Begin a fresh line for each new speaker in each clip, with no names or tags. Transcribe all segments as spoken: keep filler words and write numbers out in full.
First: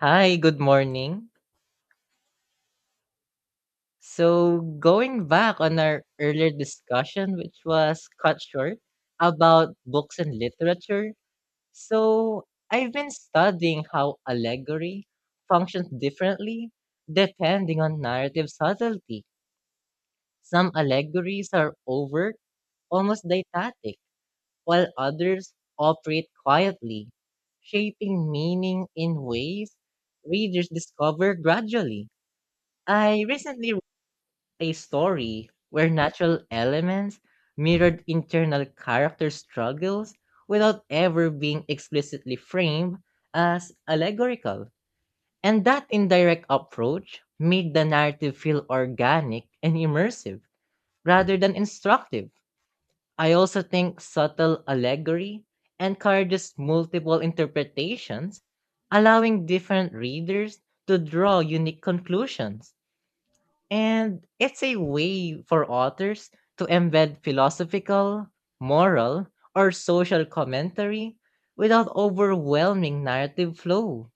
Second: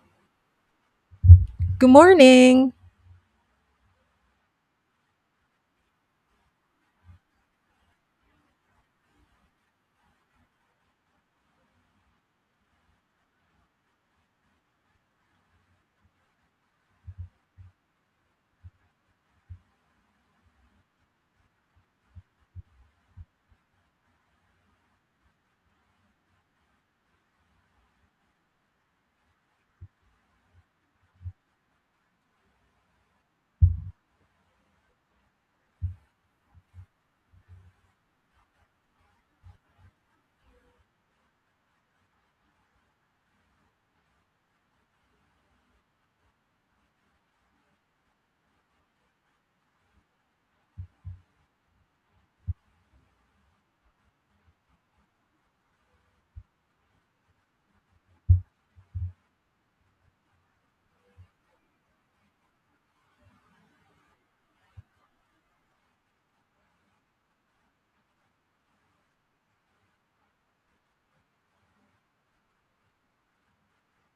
Hi, good morning.
Good morning.
So, going back on our earlier discussion, which was cut short, about books and literature. So, I've been studying how allegory functions differently depending on narrative subtlety. Some allegories are overt, almost didactic, while others operate quietly, shaping meaning in ways readers discover gradually. I recently a story where natural elements mirrored internal character struggles without ever being explicitly framed as allegorical. And that indirect approach made the narrative feel organic and immersive rather than instructive. I also think subtle allegory encourages multiple interpretations, allowing different readers to draw unique conclusions. And it's a way for authors to embed philosophical, moral, or social commentary without overwhelming narrative flow.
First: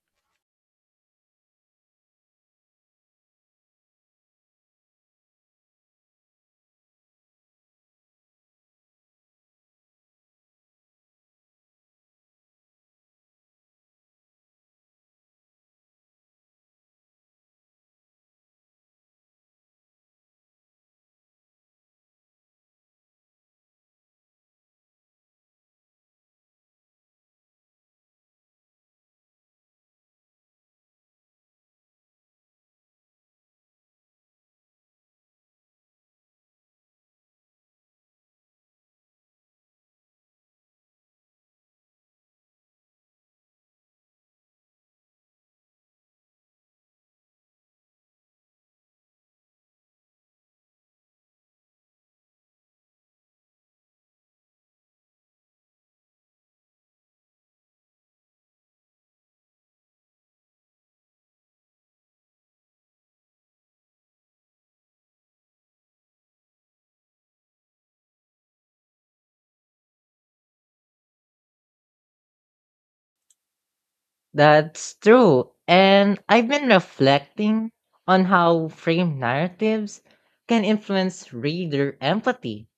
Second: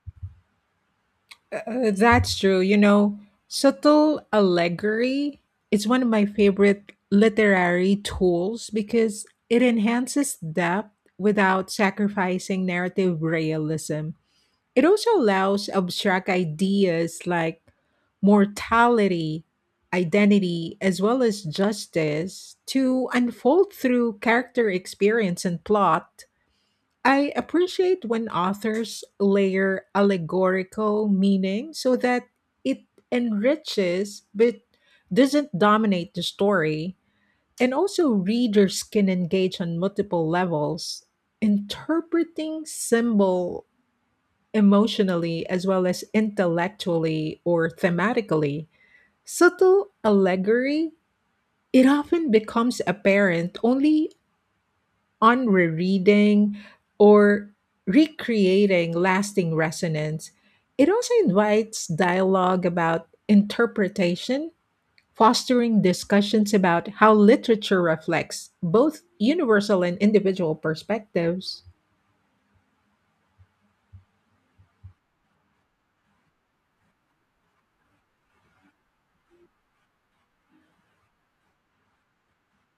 Uh, that's true. You know, subtle allegory is one of my favorite literary tools because it enhances depth without sacrificing narrative realism. It also allows abstract ideas like mortality, identity, as well as justice to unfold through character experience and plot. I appreciate when authors layer allegorical meaning so that it enriches but doesn't dominate the story. And also, readers can engage on multiple levels, interpreting symbol emotionally as well as intellectually or thematically. Subtle allegory, it often becomes apparent only on rereading or recreating lasting resonance. It also invites dialogue about interpretation fostering discussions about how literature reflects both universal and individual perspectives.
That's true. And I've been reflecting on how framed narratives can influence reader empathy.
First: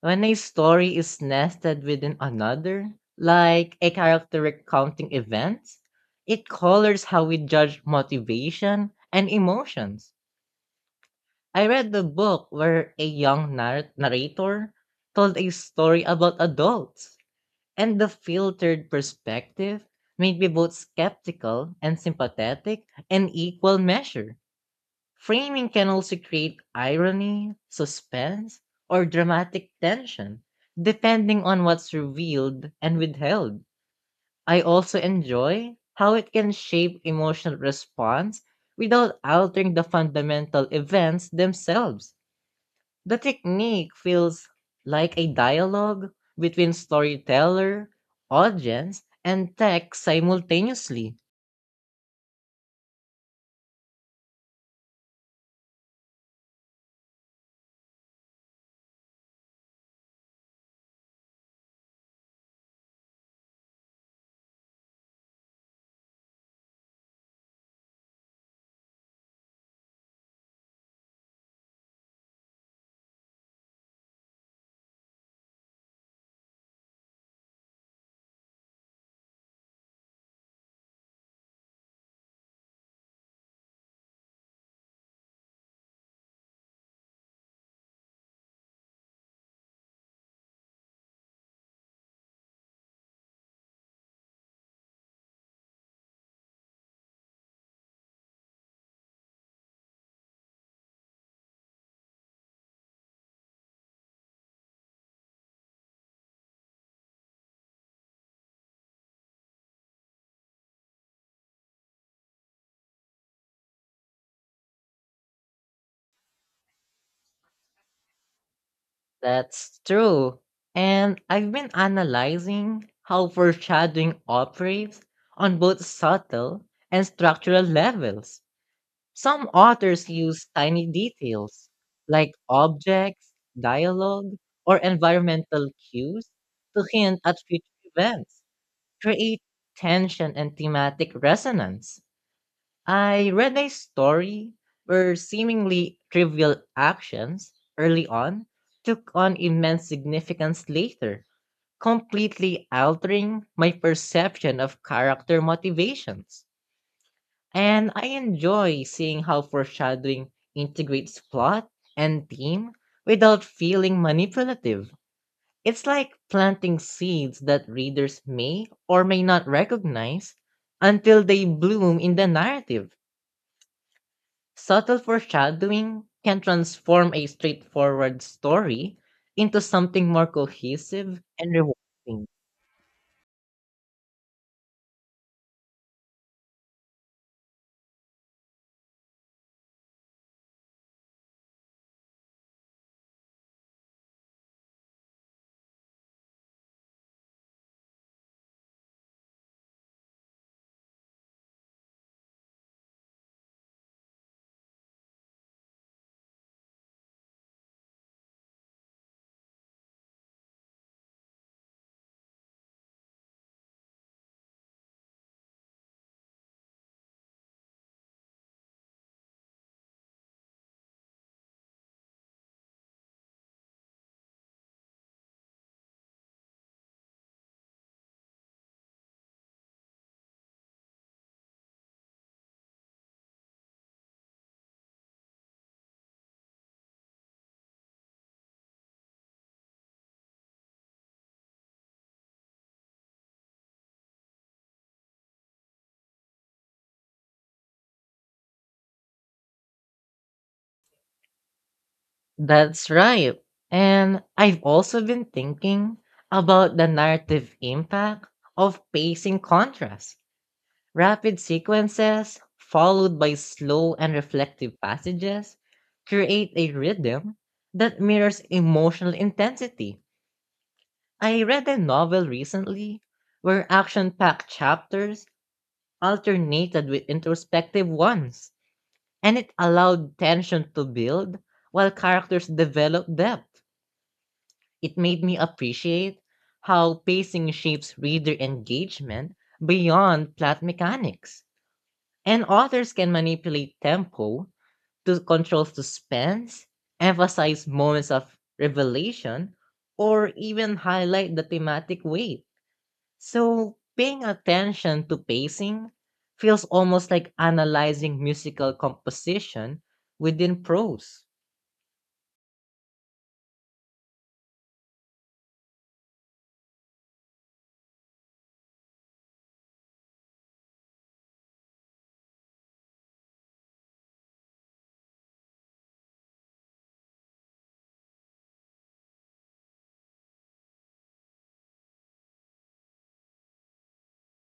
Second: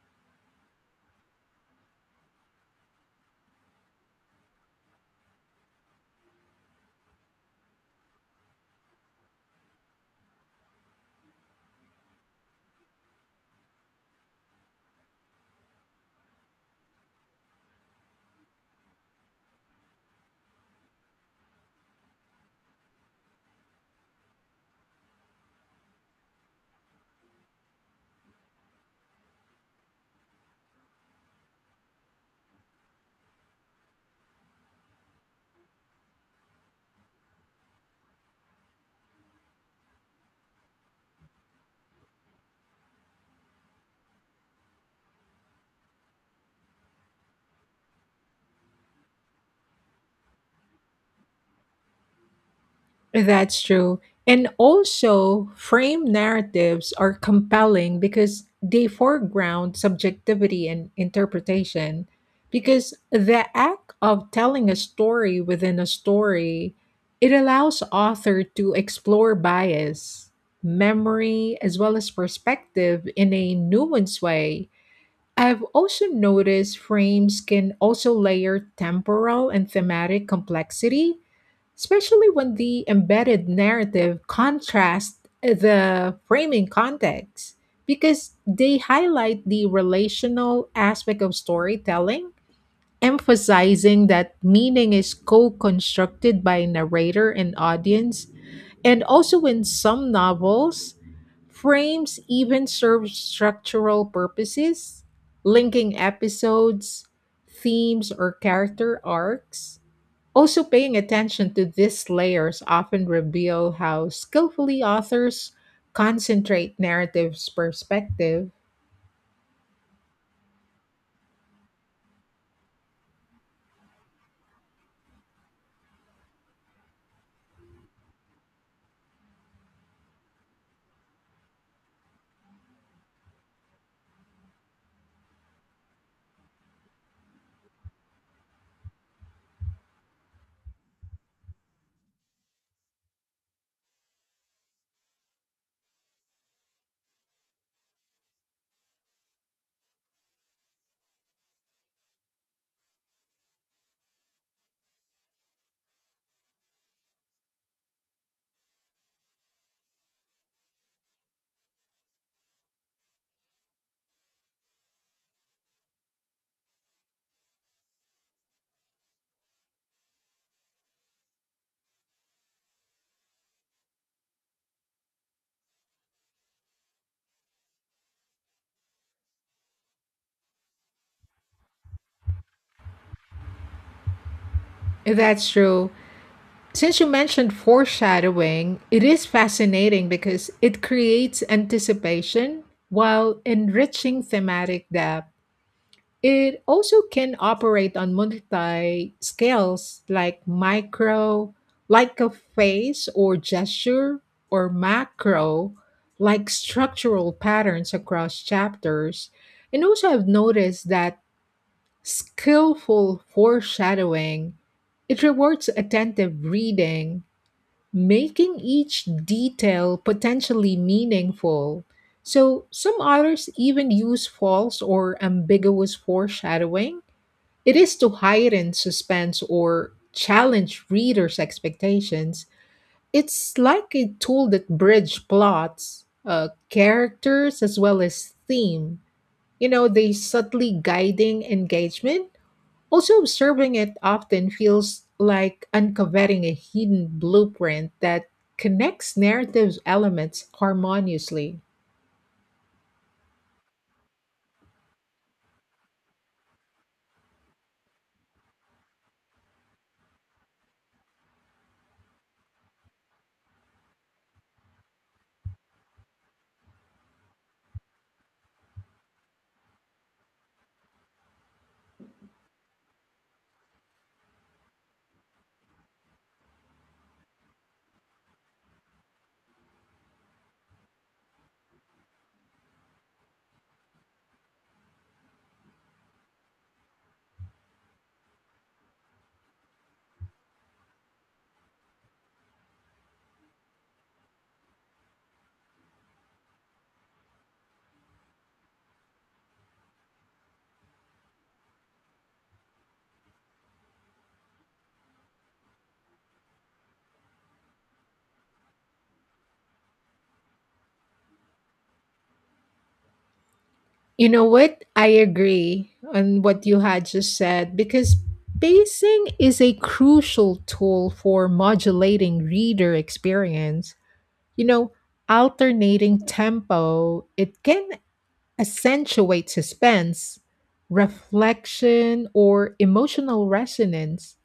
When a story is nested within another, like a character recounting events, it colors how we judge motivation and emotions. I read the book where a young nar- narrator told a story about adults, and the filtered perspective made me both skeptical and sympathetic in equal measure. Framing can also create irony, suspense, or dramatic tension, depending on what's revealed and withheld. I also enjoy how it can shape emotional response without altering the fundamental events themselves. The technique feels like a dialogue between storyteller, audience, and tech simultaneously.
That's true. And also, frame narratives are compelling because they foreground subjectivity and interpretation. Because the act of telling a story within a story, it allows author to explore bias, memory, as well as perspective in a nuanced way. I've also noticed frames can also layer temporal and thematic complexity, especially when the embedded narrative contrasts the framing context, because they highlight the relational aspect of storytelling, emphasizing that meaning is co constructed by narrator and audience and also, in some novels, frames even serve structural purposes, linking episodes, themes, or character arcs. Also, paying attention to these layers often reveal how skillfully authors concentrate narrative's perspective.
That's true. And I've been analyzing how foreshadowing operates on both subtle and structural levels. Some authors use tiny details like objects, dialogue, or environmental cues to hint at future events, create tension and thematic resonance. I read a story where seemingly trivial actions early on took on immense significance later, completely altering my perception of character motivations. And I enjoy seeing how foreshadowing integrates plot and theme without feeling manipulative. It's like planting seeds that readers may or may not recognize until they bloom in the narrative. Subtle foreshadowing can transform a straightforward story into something more cohesive and rewarding.
That's true. Since you mentioned foreshadowing, it is fascinating because it creates anticipation while enriching thematic depth. It also can operate on multi scales like micro, like a face or gesture, or macro, like structural patterns across chapters. And also, I've noticed that skillful foreshadowing it rewards attentive reading making each detail potentially meaningful. So, some authors even use false or ambiguous foreshadowing. It is to heighten suspense or challenge readers' expectations. It's like a tool that bridge plots, uh, characters, as well as theme. You know, they subtly guiding engagement also, observing it often feels like uncovering a hidden blueprint that connects narrative elements harmoniously.
That's right. And I've also been thinking about the narrative impact of pacing contrast. Rapid sequences, followed by slow and reflective passages, create a rhythm that mirrors emotional intensity. I read a novel recently where action packed chapters alternated with introspective ones, and it allowed tension to build while characters developed depth. It made me appreciate how pacing shapes reader engagement beyond plot mechanics. And authors can manipulate tempo to control suspense, emphasize moments of revelation, or even highlight the thematic weight. So paying attention to pacing feels almost like analyzing musical composition within prose.
You know what? I agree on what you had just said because pacing is a crucial tool for modulating reader experience. You know, alternating tempo, it can accentuate suspense, reflection, or emotional resonance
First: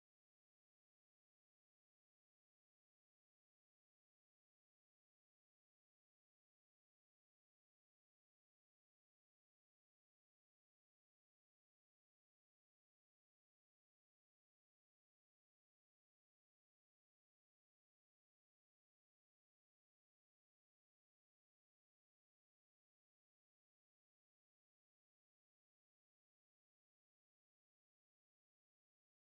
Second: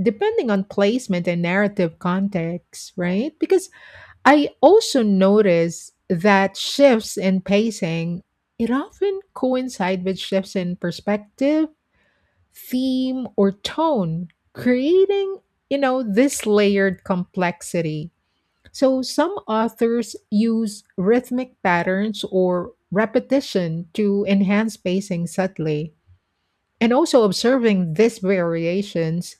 depending on placement and narrative context, right? Because I also notice that shifts in pacing, it often coincide with shifts in perspective, theme, or tone, creating, you know, this layered complexity. So some authors use rhythmic patterns or repetition to enhance pacing subtly. And also observing these variations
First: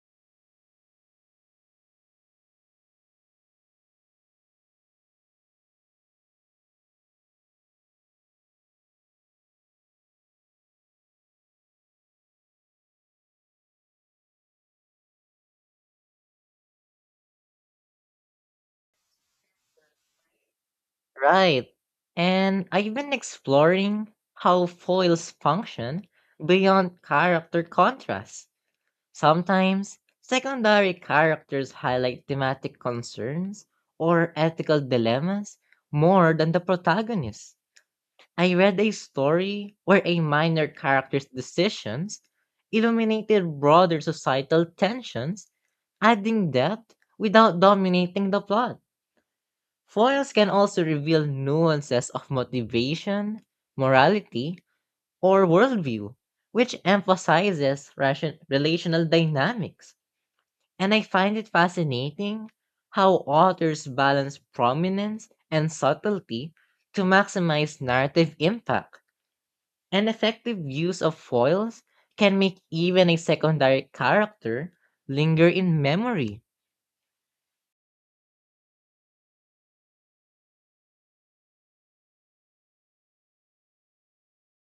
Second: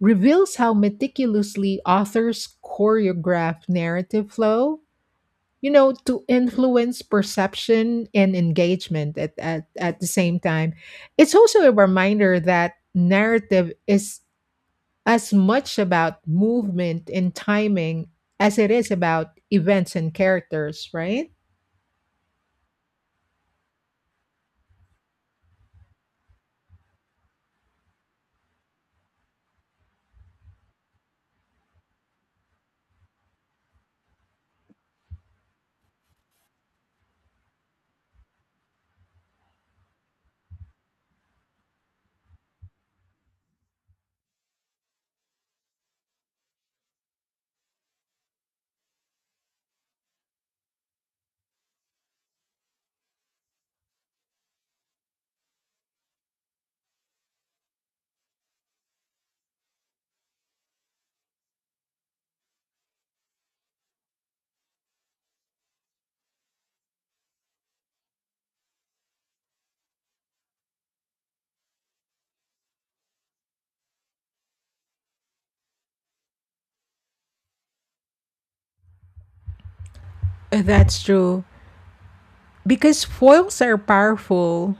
reveals how meticulously authors choreograph narrative flow, you know, to influence perception and engagement at, at, at the same time. It's also a reminder that narrative is as much about movement and timing as it is about events and characters, right?
Right. And I've been exploring how foils function beyond character contrast. Sometimes, secondary characters highlight thematic concerns or ethical dilemmas more than the protagonist. I read a story where a minor character's decisions illuminated broader societal tensions, adding depth without dominating the plot. Foils can also reveal nuances of motivation, morality, or worldview, which emphasizes ration- relational dynamics. And I find it fascinating how authors balance prominence and subtlety to maximize narrative impact. An effective use of foils can make even a secondary character linger in memory.
Uh, That's true. Because foils are powerful,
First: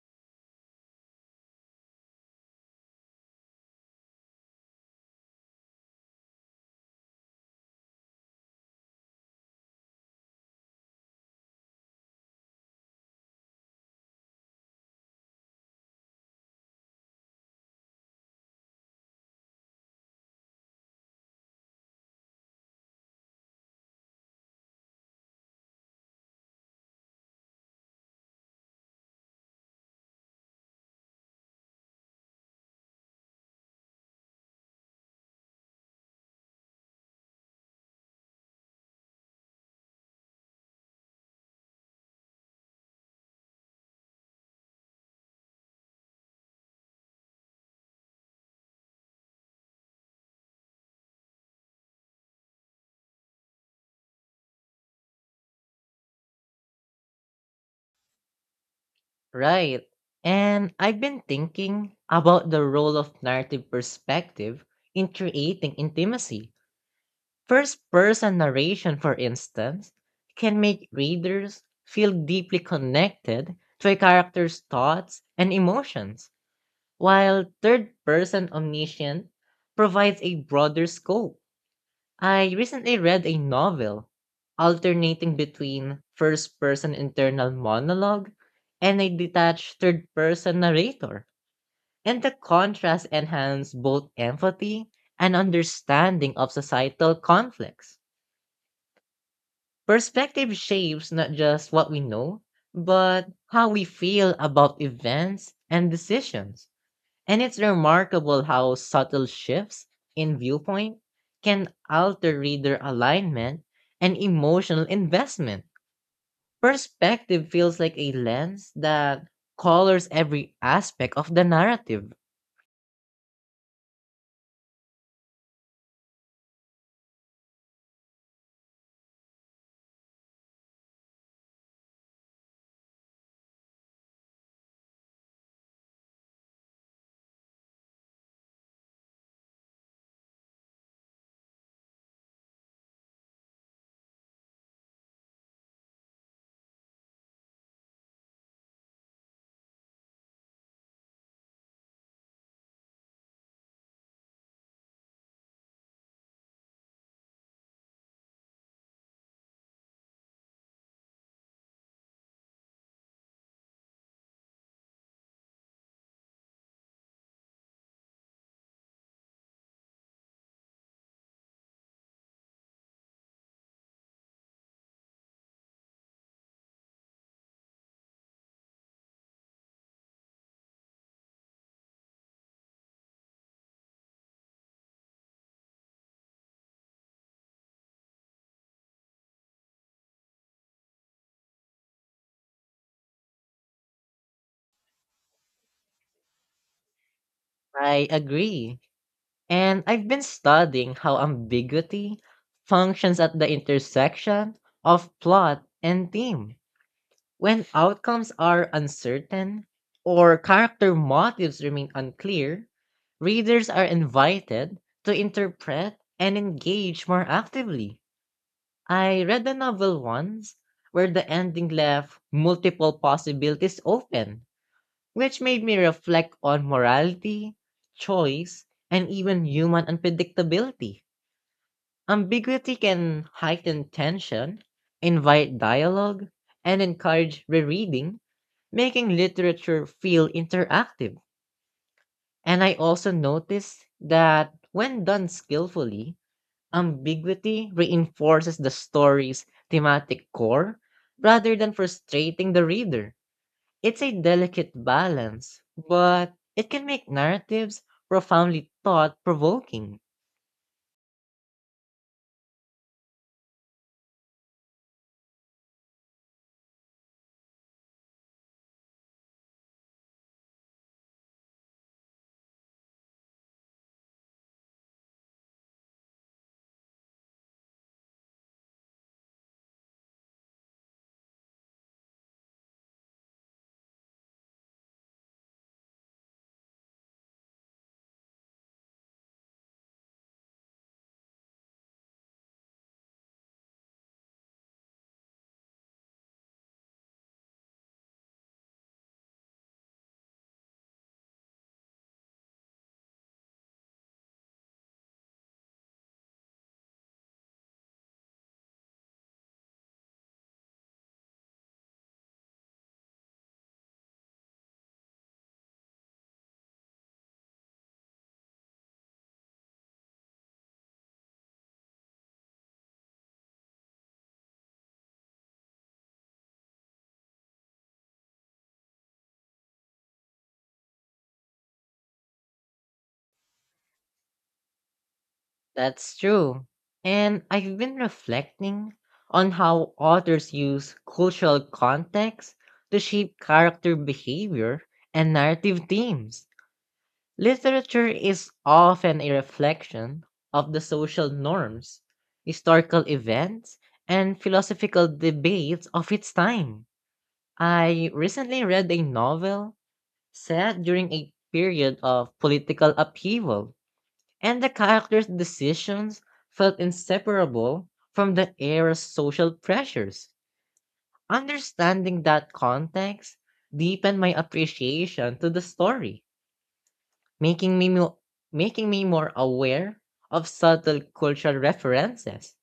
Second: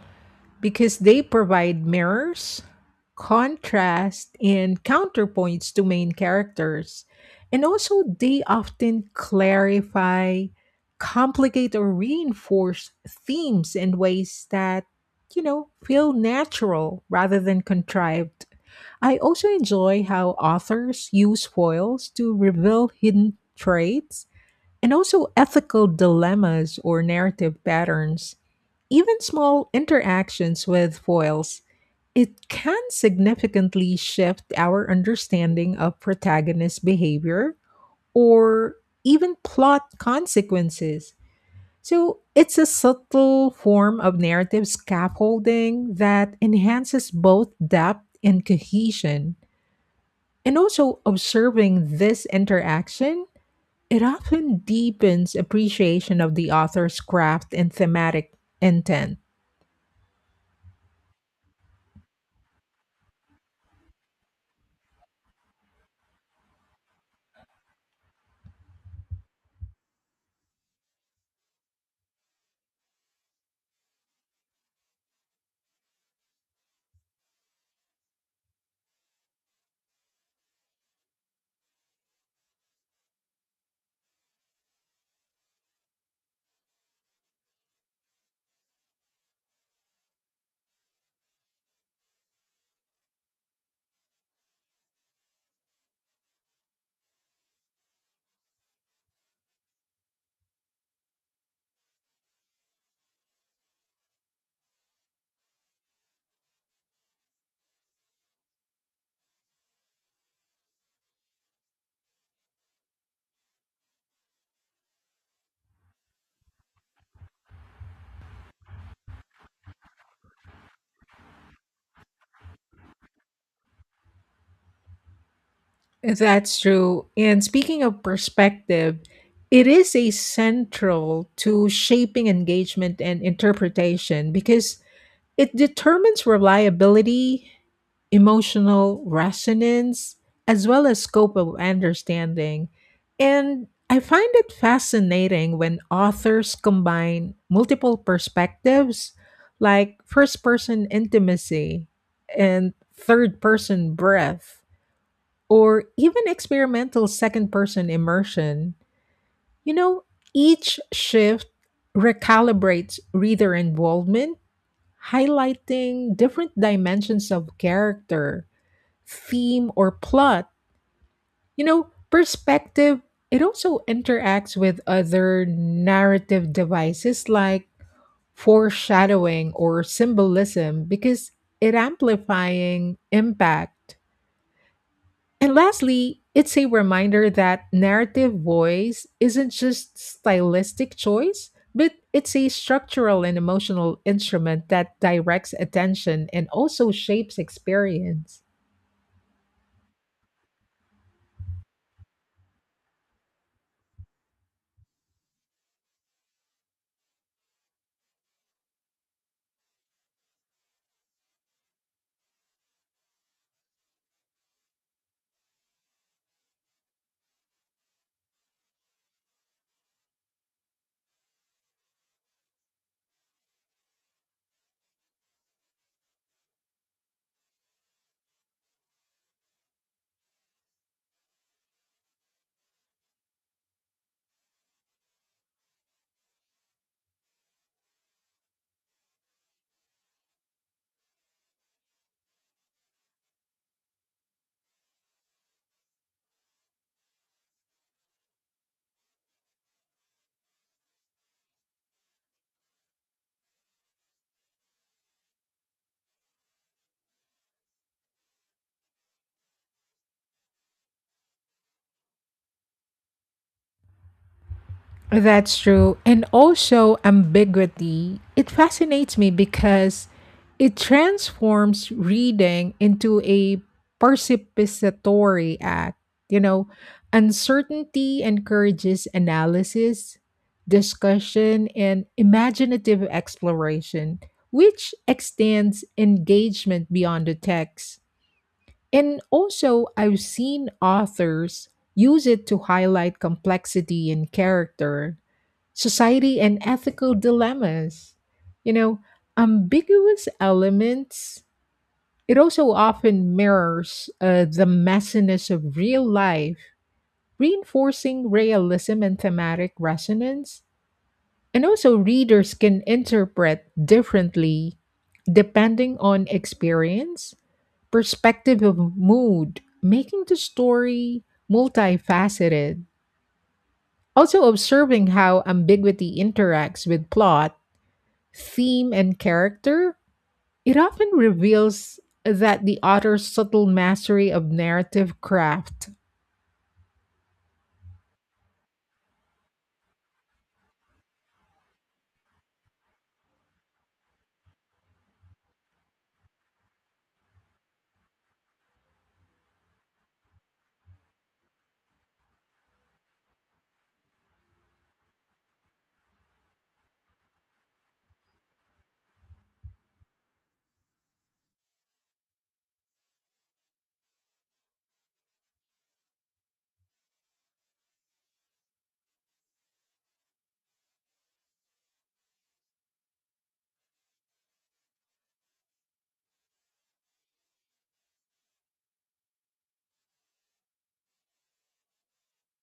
because they provide mirrors, contrast, and counterpoints to main characters. And also, they often clarify, complicate, or reinforce themes in ways that, you know, feel natural rather than contrived. I also enjoy how authors use foils to reveal hidden traits and also ethical dilemmas or narrative patterns, even small interactions with foils, it can significantly shift our understanding of protagonist behavior or even plot consequences. So it's a subtle form of narrative scaffolding that enhances both depth and cohesion. And also observing this interaction it often deepens appreciation of the author's craft and thematic intent.
Right. And I've been thinking about the role of narrative perspective in creating intimacy. First person narration, for instance, can make readers feel deeply connected to a character's thoughts and emotions, while third person omniscient provides a broader scope. I recently read a novel alternating between first person internal monologue and a detached third person narrator, and the contrast enhanced both empathy and understanding of societal conflicts. Perspective shapes not just what we know, but how we feel about events and decisions. And it's remarkable how subtle shifts in viewpoint can alter reader alignment and emotional investment. Perspective feels like a lens that colors every aspect of the narrative.
That's true. And speaking of perspective, it is a central to shaping engagement and interpretation because it determines reliability, emotional resonance, as well as scope of understanding. And I find it fascinating when authors combine multiple perspectives, like first person intimacy and third person breath, or even experimental second person immersion. You know, each shift recalibrates reader involvement highlighting different dimensions of character, theme, or plot. You know, perspective, it also interacts with other narrative devices like foreshadowing or symbolism because it amplifying impact. And lastly, it's a reminder that narrative voice isn't just stylistic choice, but it's a structural and emotional instrument that directs attention and also shapes
I
experience.
agree. And I've been studying how ambiguity functions at the intersection of plot and theme. When outcomes are uncertain or character motives remain unclear, readers are invited to interpret and engage more actively. I read a novel once where the ending left multiple possibilities open, which made me reflect on morality, choice, and even human unpredictability. Ambiguity can heighten tension, invite dialogue, and encourage rereading, making literature feel interactive. And I also noticed that when done skillfully, ambiguity reinforces the story's thematic core rather than frustrating the reader. It's a delicate balance, but it can make narratives profoundly thought provoking.
That's true. And also, ambiguity. It fascinates me because it transforms reading into a participatory act. You know, uncertainty encourages analysis, discussion, and imaginative exploration, which extends engagement beyond the text. And also, I've seen authors use it to highlight complexity in character society and ethical dilemmas. You know, ambiguous elements, it also often mirrors uh, the messiness of real life, reinforcing realism and thematic resonance. And also, readers can interpret differently depending on experience, perspective of mood, making the story multifaceted. Also, observing how ambiguity interacts with plot theme and character, it often reveals that the author's subtle mastery of narrative craft.
That's true. And I've been reflecting on how authors use cultural context to shape character behavior and narrative themes. Literature is often a reflection of the social norms, historical events, and philosophical debates of its time. I recently read a novel set during a period of political upheaval and the character's decisions felt inseparable from the era's social pressures. Understanding that context deepened my appreciation to the story, making me mo- making me more aware of subtle cultural references.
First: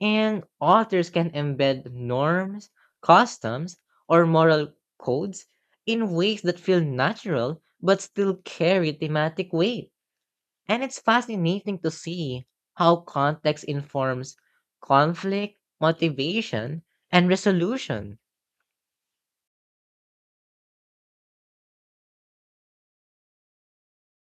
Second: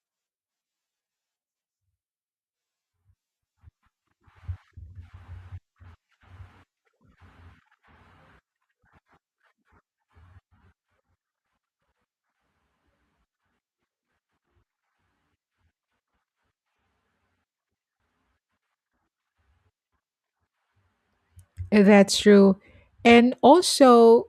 And authors can embed norms, customs, or moral codes in ways that feel natural but still carry thematic weight, and it's fascinating to see how context informs conflict, motivation, and resolution.
That's true. And also,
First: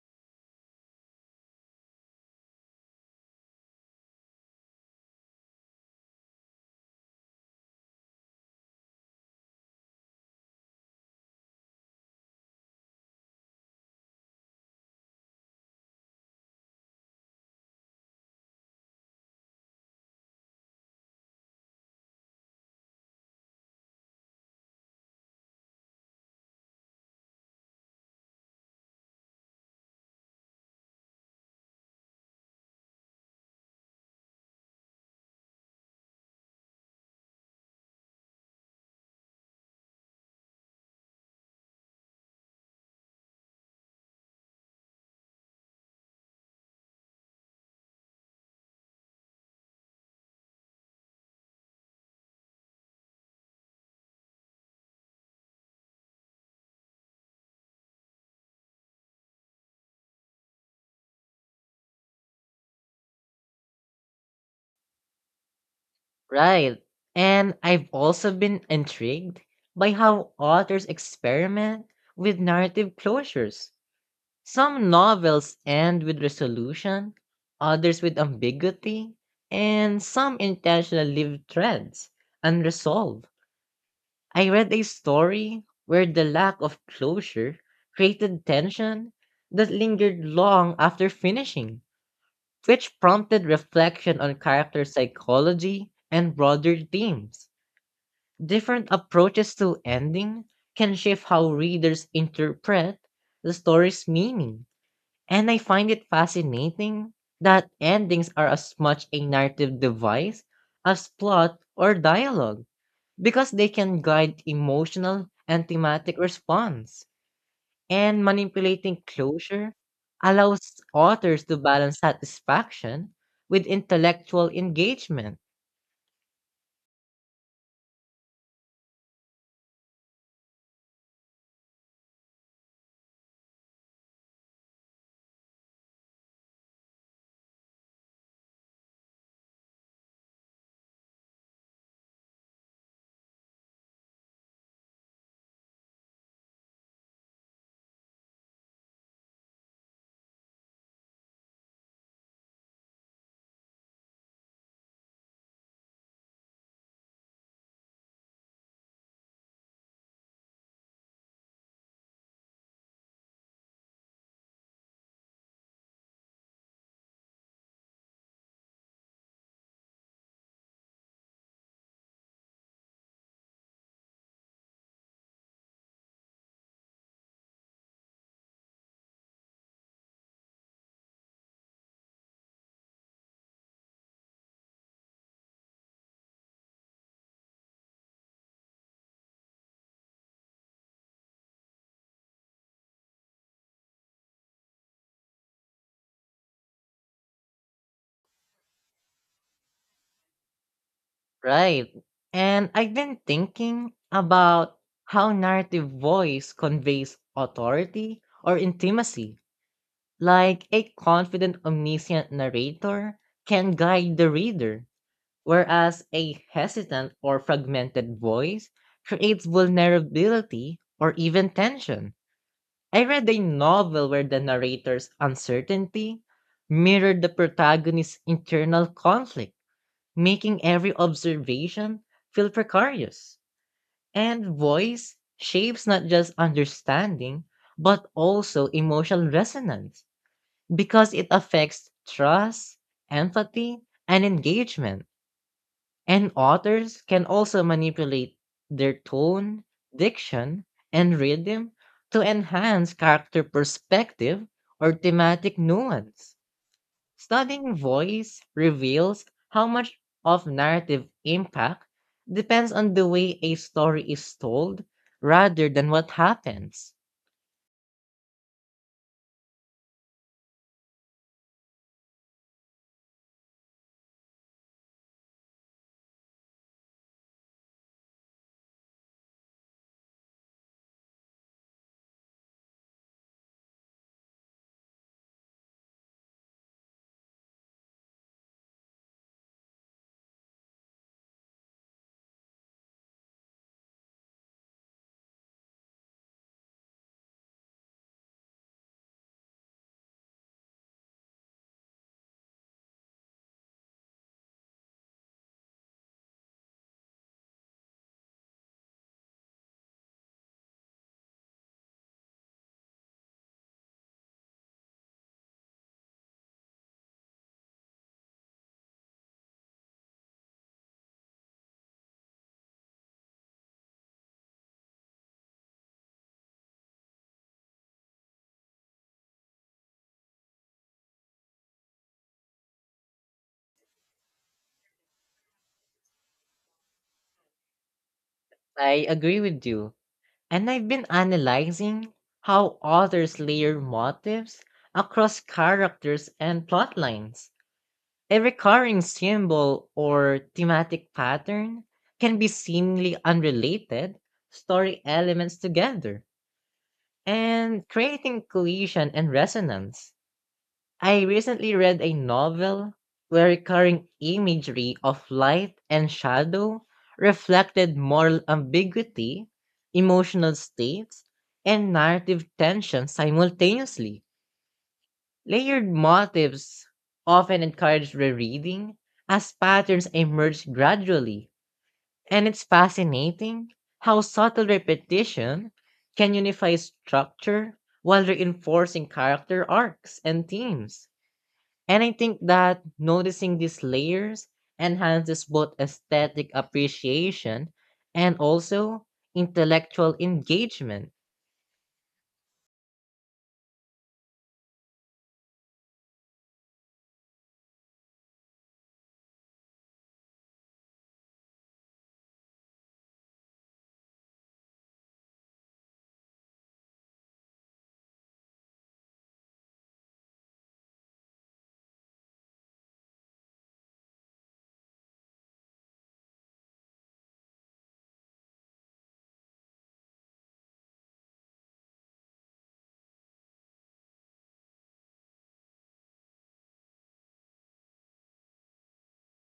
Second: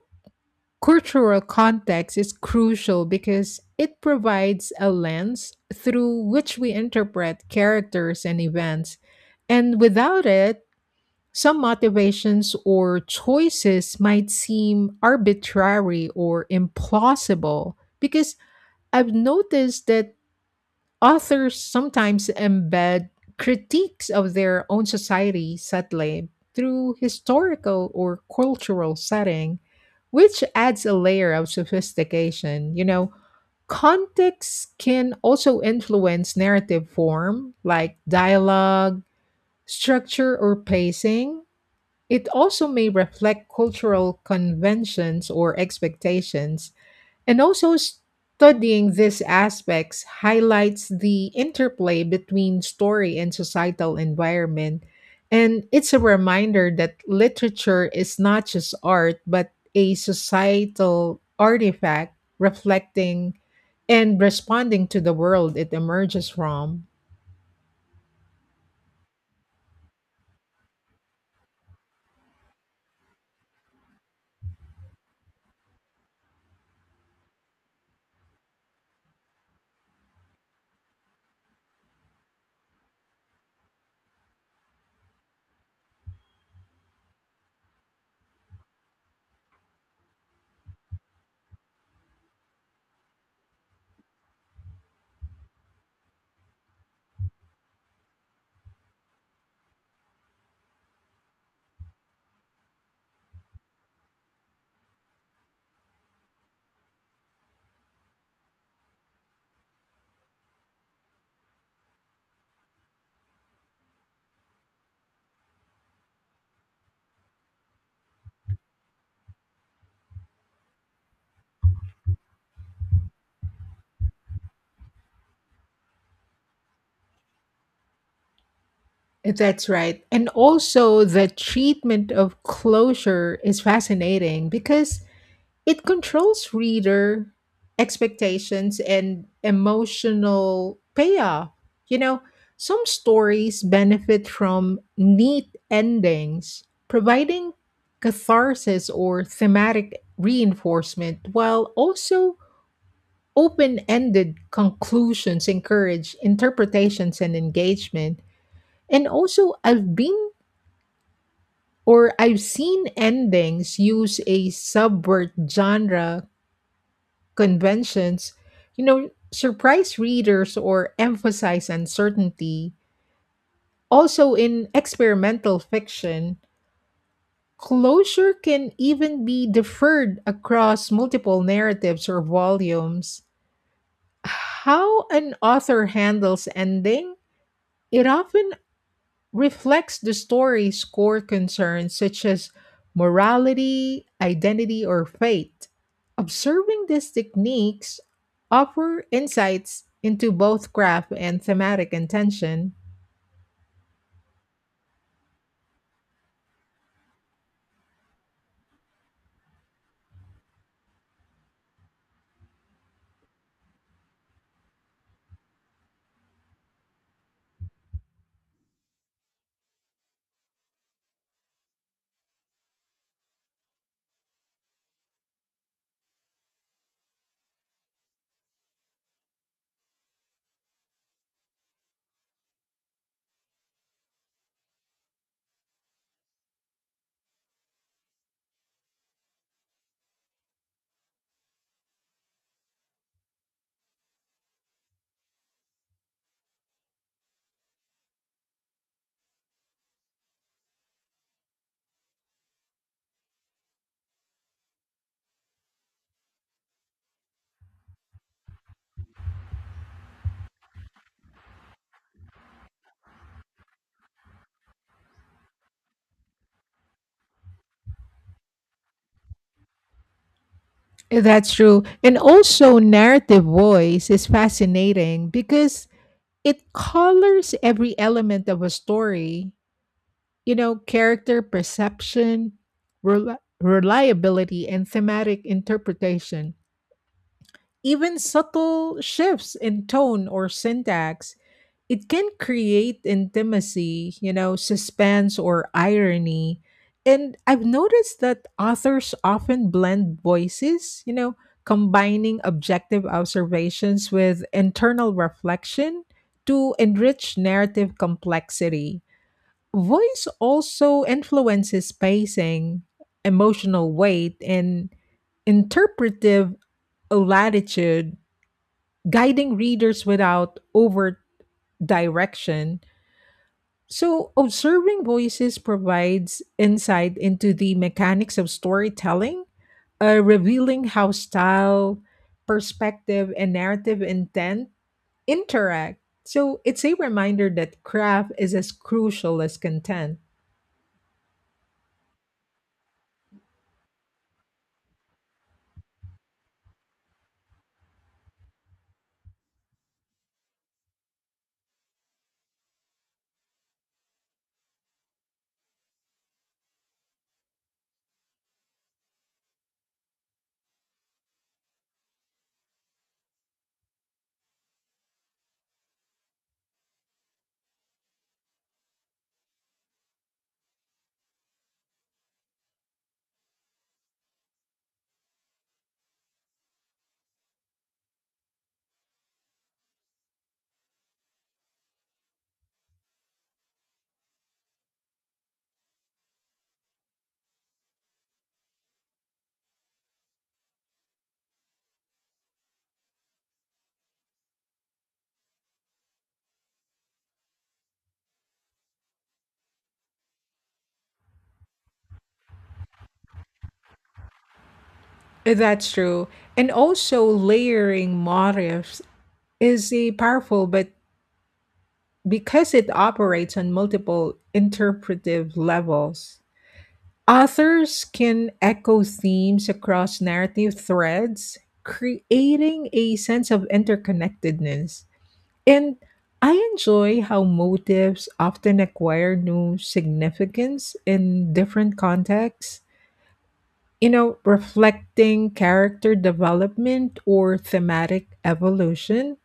cultural context is crucial because it provides a lens through which we interpret characters and events. And without it, some motivations or choices might seem arbitrary or implausible because I've noticed that authors sometimes embed critiques of their own society subtly through historical or cultural setting, which adds a layer of sophistication. You know, context can also influence narrative form, like dialogue, structure, or pacing. It also may reflect cultural conventions or expectations, and also, studying these aspects highlights the interplay between story and societal environment. And it's a reminder that literature is not just art, but a societal artifact reflecting and responding to the world it emerges
Right.
from.
And I've also been intrigued by how authors experiment with narrative closures. Some novels end with resolution, others with ambiguity, and some intentionally leave threads unresolved. I read a story where the lack of closure created tension that lingered long after finishing, which prompted reflection on character psychology and broader themes. Different approaches to ending can shift how readers interpret the story's meaning, and I find it fascinating that endings are as much a narrative device as plot or dialogue because they can guide emotional and thematic response. And manipulating closure allows authors to balance satisfaction with intellectual engagement,
That's right. And also, the treatment of closure is fascinating because it controls reader expectations and emotional payoff. You know, some stories benefit from neat endings, providing catharsis or thematic reinforcement, while also open ended conclusions encourage interpretations and engagement. And also, I've been or I've seen endings use a subvert genre conventions, you know, surprise readers or emphasize uncertainty. Also, in experimental fiction, closure can even be deferred across multiple narratives or volumes. How an author handles ending, it often reflects the story's core concerns, such as morality, identity, or fate. Observing these techniques offer insights into both craft and
right?
thematic
And
intention.
I've been thinking about how narrative voice conveys authority or intimacy. Like a confident, omniscient narrator can guide the reader, whereas a hesitant or fragmented voice creates vulnerability or even tension. I read a novel where the narrator's uncertainty mirrored the protagonist's internal conflict, making every observation feel precarious. And voice shapes not just understanding, but also emotional resonance because it affects trust, empathy, and engagement. And authors can also manipulate their tone, diction, and rhythm to enhance character perspective or thematic nuance. Studying voice reveals how much of narrative impact depends on the way a story is told rather than what happens.
That's true. And also, narrative voice is fascinating because it colors every element of a story, you know, character perception, rel- reliability, and thematic interpretation. Even subtle shifts in tone or syntax, it can create intimacy, you know, suspense or irony. And I've noticed that authors often blend voices, you know, combining objective observations with internal reflection to enrich narrative complexity. Voice also influences pacing, emotional weight, and interpretive latitude guiding readers without overt direction. So, observing voices provides insight into the mechanics of storytelling, uh, revealing how style, perspective, and narrative intent interact. So, it's a reminder that craft is as
I agree
crucial as
with you.
content.
And I've been analyzing how authors layer motives across characters and plotlines. A recurring symbol or thematic pattern can be seemingly unrelated story elements together and creating cohesion and resonance. I recently read a novel where recurring imagery of light and shadow reflected moral ambiguity, emotional states, and narrative tension simultaneously. Layered motifs often encourage rereading as patterns emerge gradually, and it's fascinating how subtle repetition can unify structure while reinforcing character arcs and themes. And I think that noticing these layers enhances both aesthetic appreciation and also intellectual engagement.
That's true. And also, layering motifs is a powerful but because it operates on multiple interpretive levels, authors can echo themes across narrative threads, creating a sense of interconnectedness. And I enjoy how motives often acquire new significance in different contexts, you know, reflecting character development or thematic evolution.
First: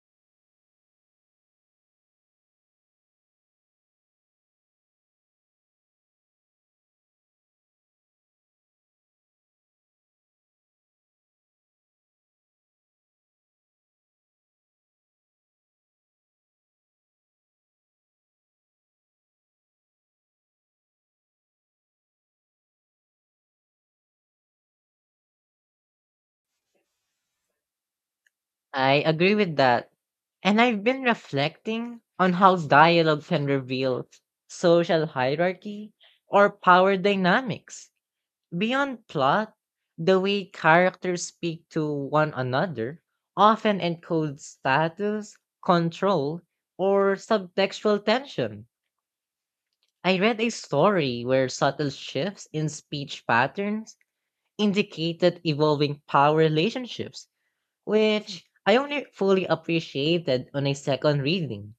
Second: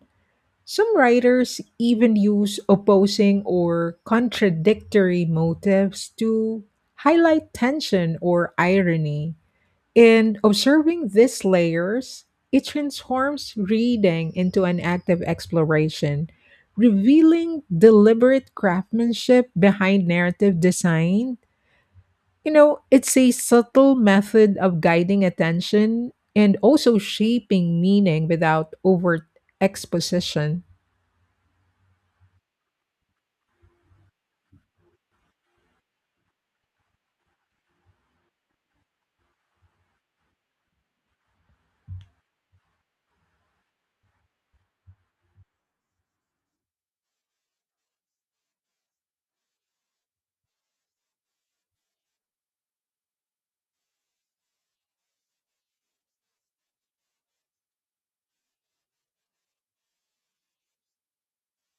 Some writers even use opposing or contradictory motives to highlight tension or irony. In observing these layers, it transforms reading into an active exploration, revealing deliberate craftsmanship behind narrative design. You know, it's a subtle method of guiding attention and also shaping meaning without
I
overt
agree with that. And
exposition.
I've been reflecting on how dialogue can reveal social hierarchy or power dynamics. Beyond plot, the way characters speak to one another often encodes status, control, or subtextual tension. I read a story where subtle shifts in speech patterns indicated evolving power relationships which I only fully appreciated on a second reading.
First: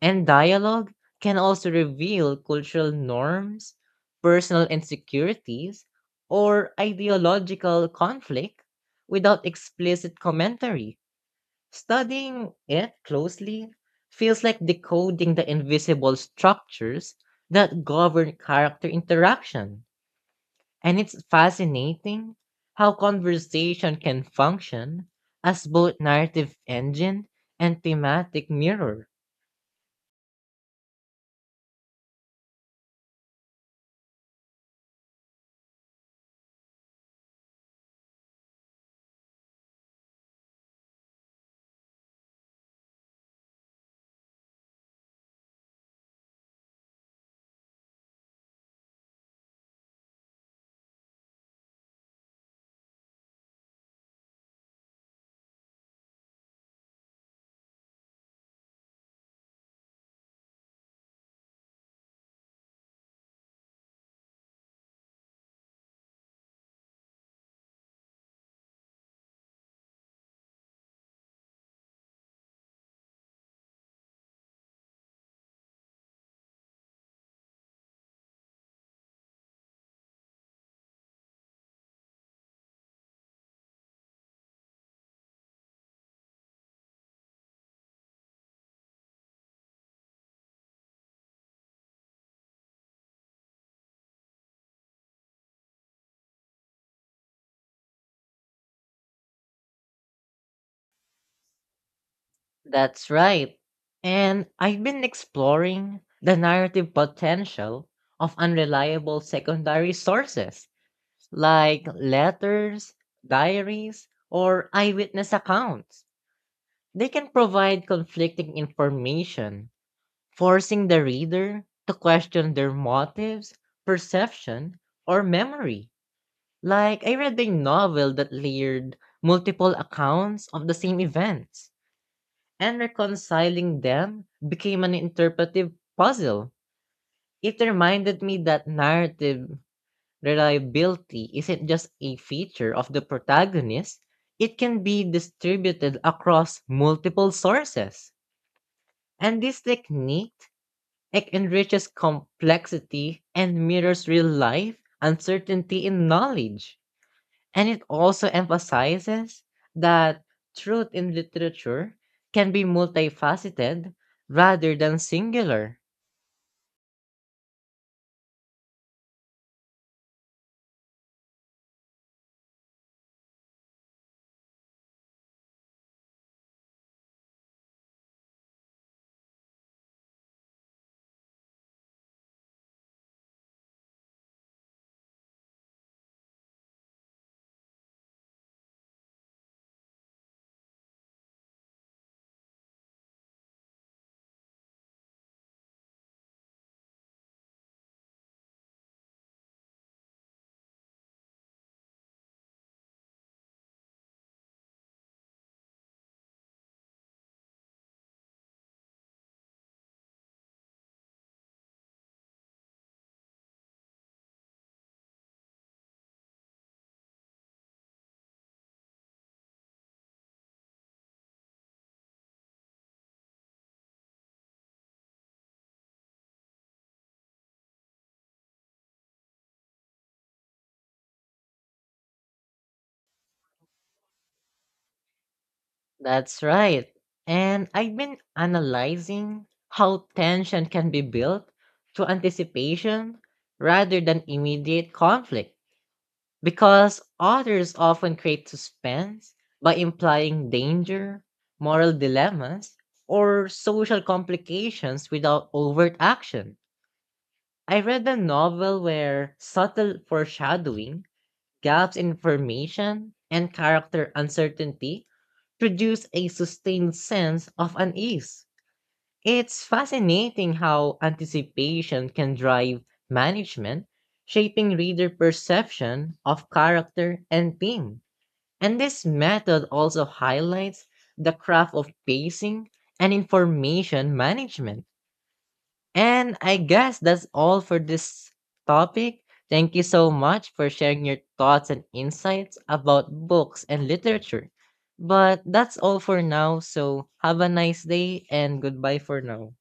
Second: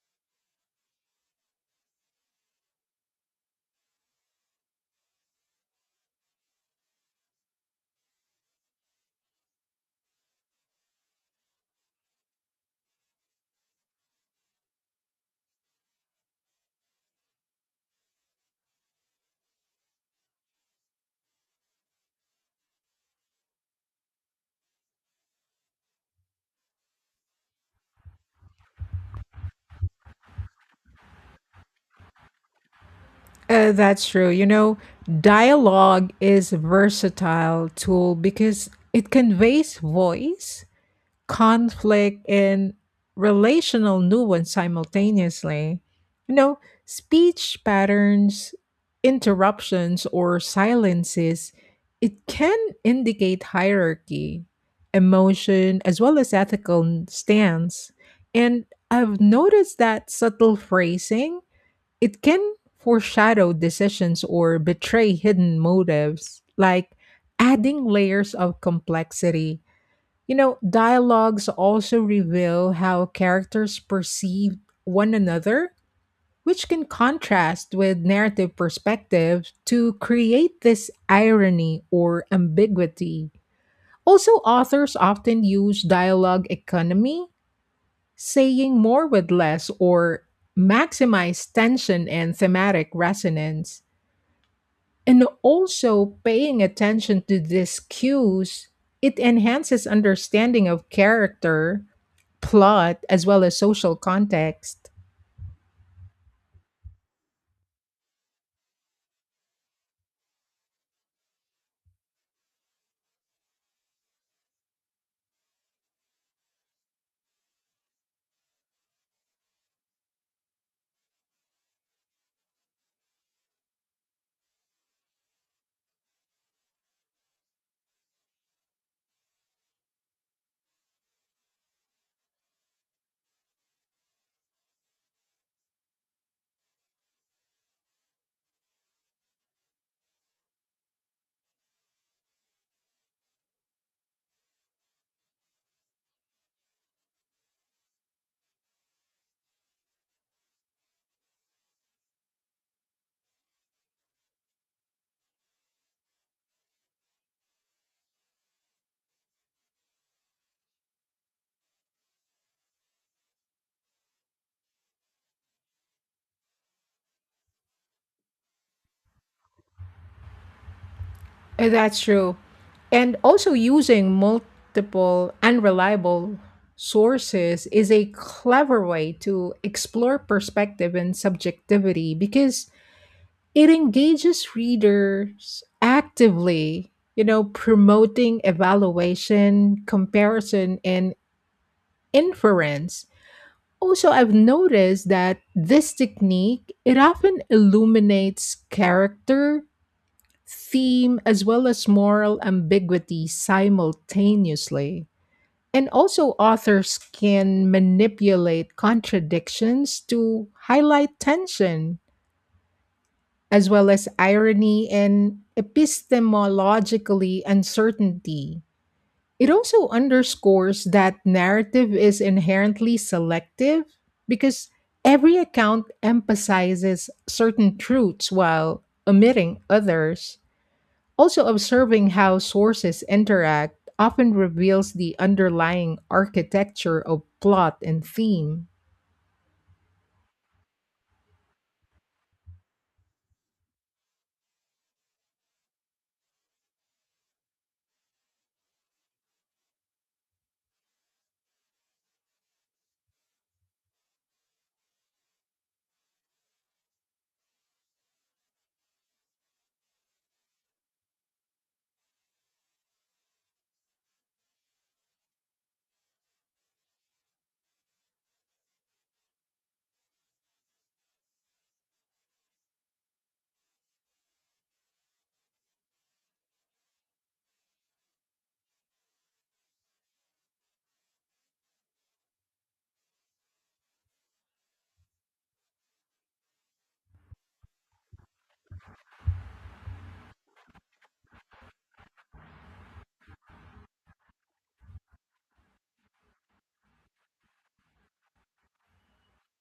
And dialogue can also reveal cultural norms, personal insecurities, or ideological conflict without explicit commentary. Studying it closely feels like decoding the invisible structures that govern character interaction. And it's fascinating how conversation can function as both narrative engine and thematic mirror.
Uh, that's true. You know, dialogue is a versatile tool because it conveys voice, conflict, and relational nuance simultaneously. You know, speech patterns, interruptions, or silences, it can indicate hierarchy, emotion, as well as ethical stance. And I've noticed that subtle phrasing it can foreshadow decisions or betray hidden motives, like adding layers of complexity. You know, dialogues also reveal how characters perceive one another, which can contrast with narrative perspectives to create this irony or ambiguity. Also, authors often use dialogue economy saying more with less or maximize tension and thematic resonance. And also paying attention to these cues, it enhances understanding of character, plot,
That's
as well
right.
as social
And I've
context.
been exploring the narrative potential of unreliable secondary sources like letters, diaries, or eyewitness accounts. They can provide conflicting information forcing the reader to question their motives, perception, or memory. Like, I read a novel that layered multiple accounts of the same events, and reconciling them became an interpretive puzzle. It reminded me that narrative reliability isn't just a feature of the protagonist, it can be distributed across multiple sources. And this technique, it enriches complexity and mirrors real life uncertainty in knowledge. And it also emphasizes that truth in literature can be multifaceted rather than singular.
Uh, That's true. And also using multiple unreliable sources is a clever way to explore perspective and subjectivity because it engages readers actively, you know, promoting evaluation, comparison, and inference. Also, I've noticed that this technique, it often illuminates character, theme, as well as moral ambiguity simultaneously. And also, authors can manipulate contradictions to highlight tension as well as irony and epistemologically uncertainty. It also underscores that narrative is inherently selective because every account emphasizes certain truths while omitting others. Also, observing how sources interact often reveals the underlying
That's right.
architecture of
And
plot
I've
and
been
theme.
analyzing how tension can be built through anticipation rather than immediate conflict. Because authors often create suspense by implying danger, moral dilemmas, or social complications without overt action. I read a novel where subtle foreshadowing, gaps in information, and character uncertainty produce a sustained sense of unease. It's fascinating how anticipation can drive management, shaping reader perception of character and theme. And this method also highlights the craft of pacing and information management. And I guess that's all for this topic. Thank you so much for sharing your thoughts and insights about books and literature. But that's all for now. So have a nice day and goodbye for now.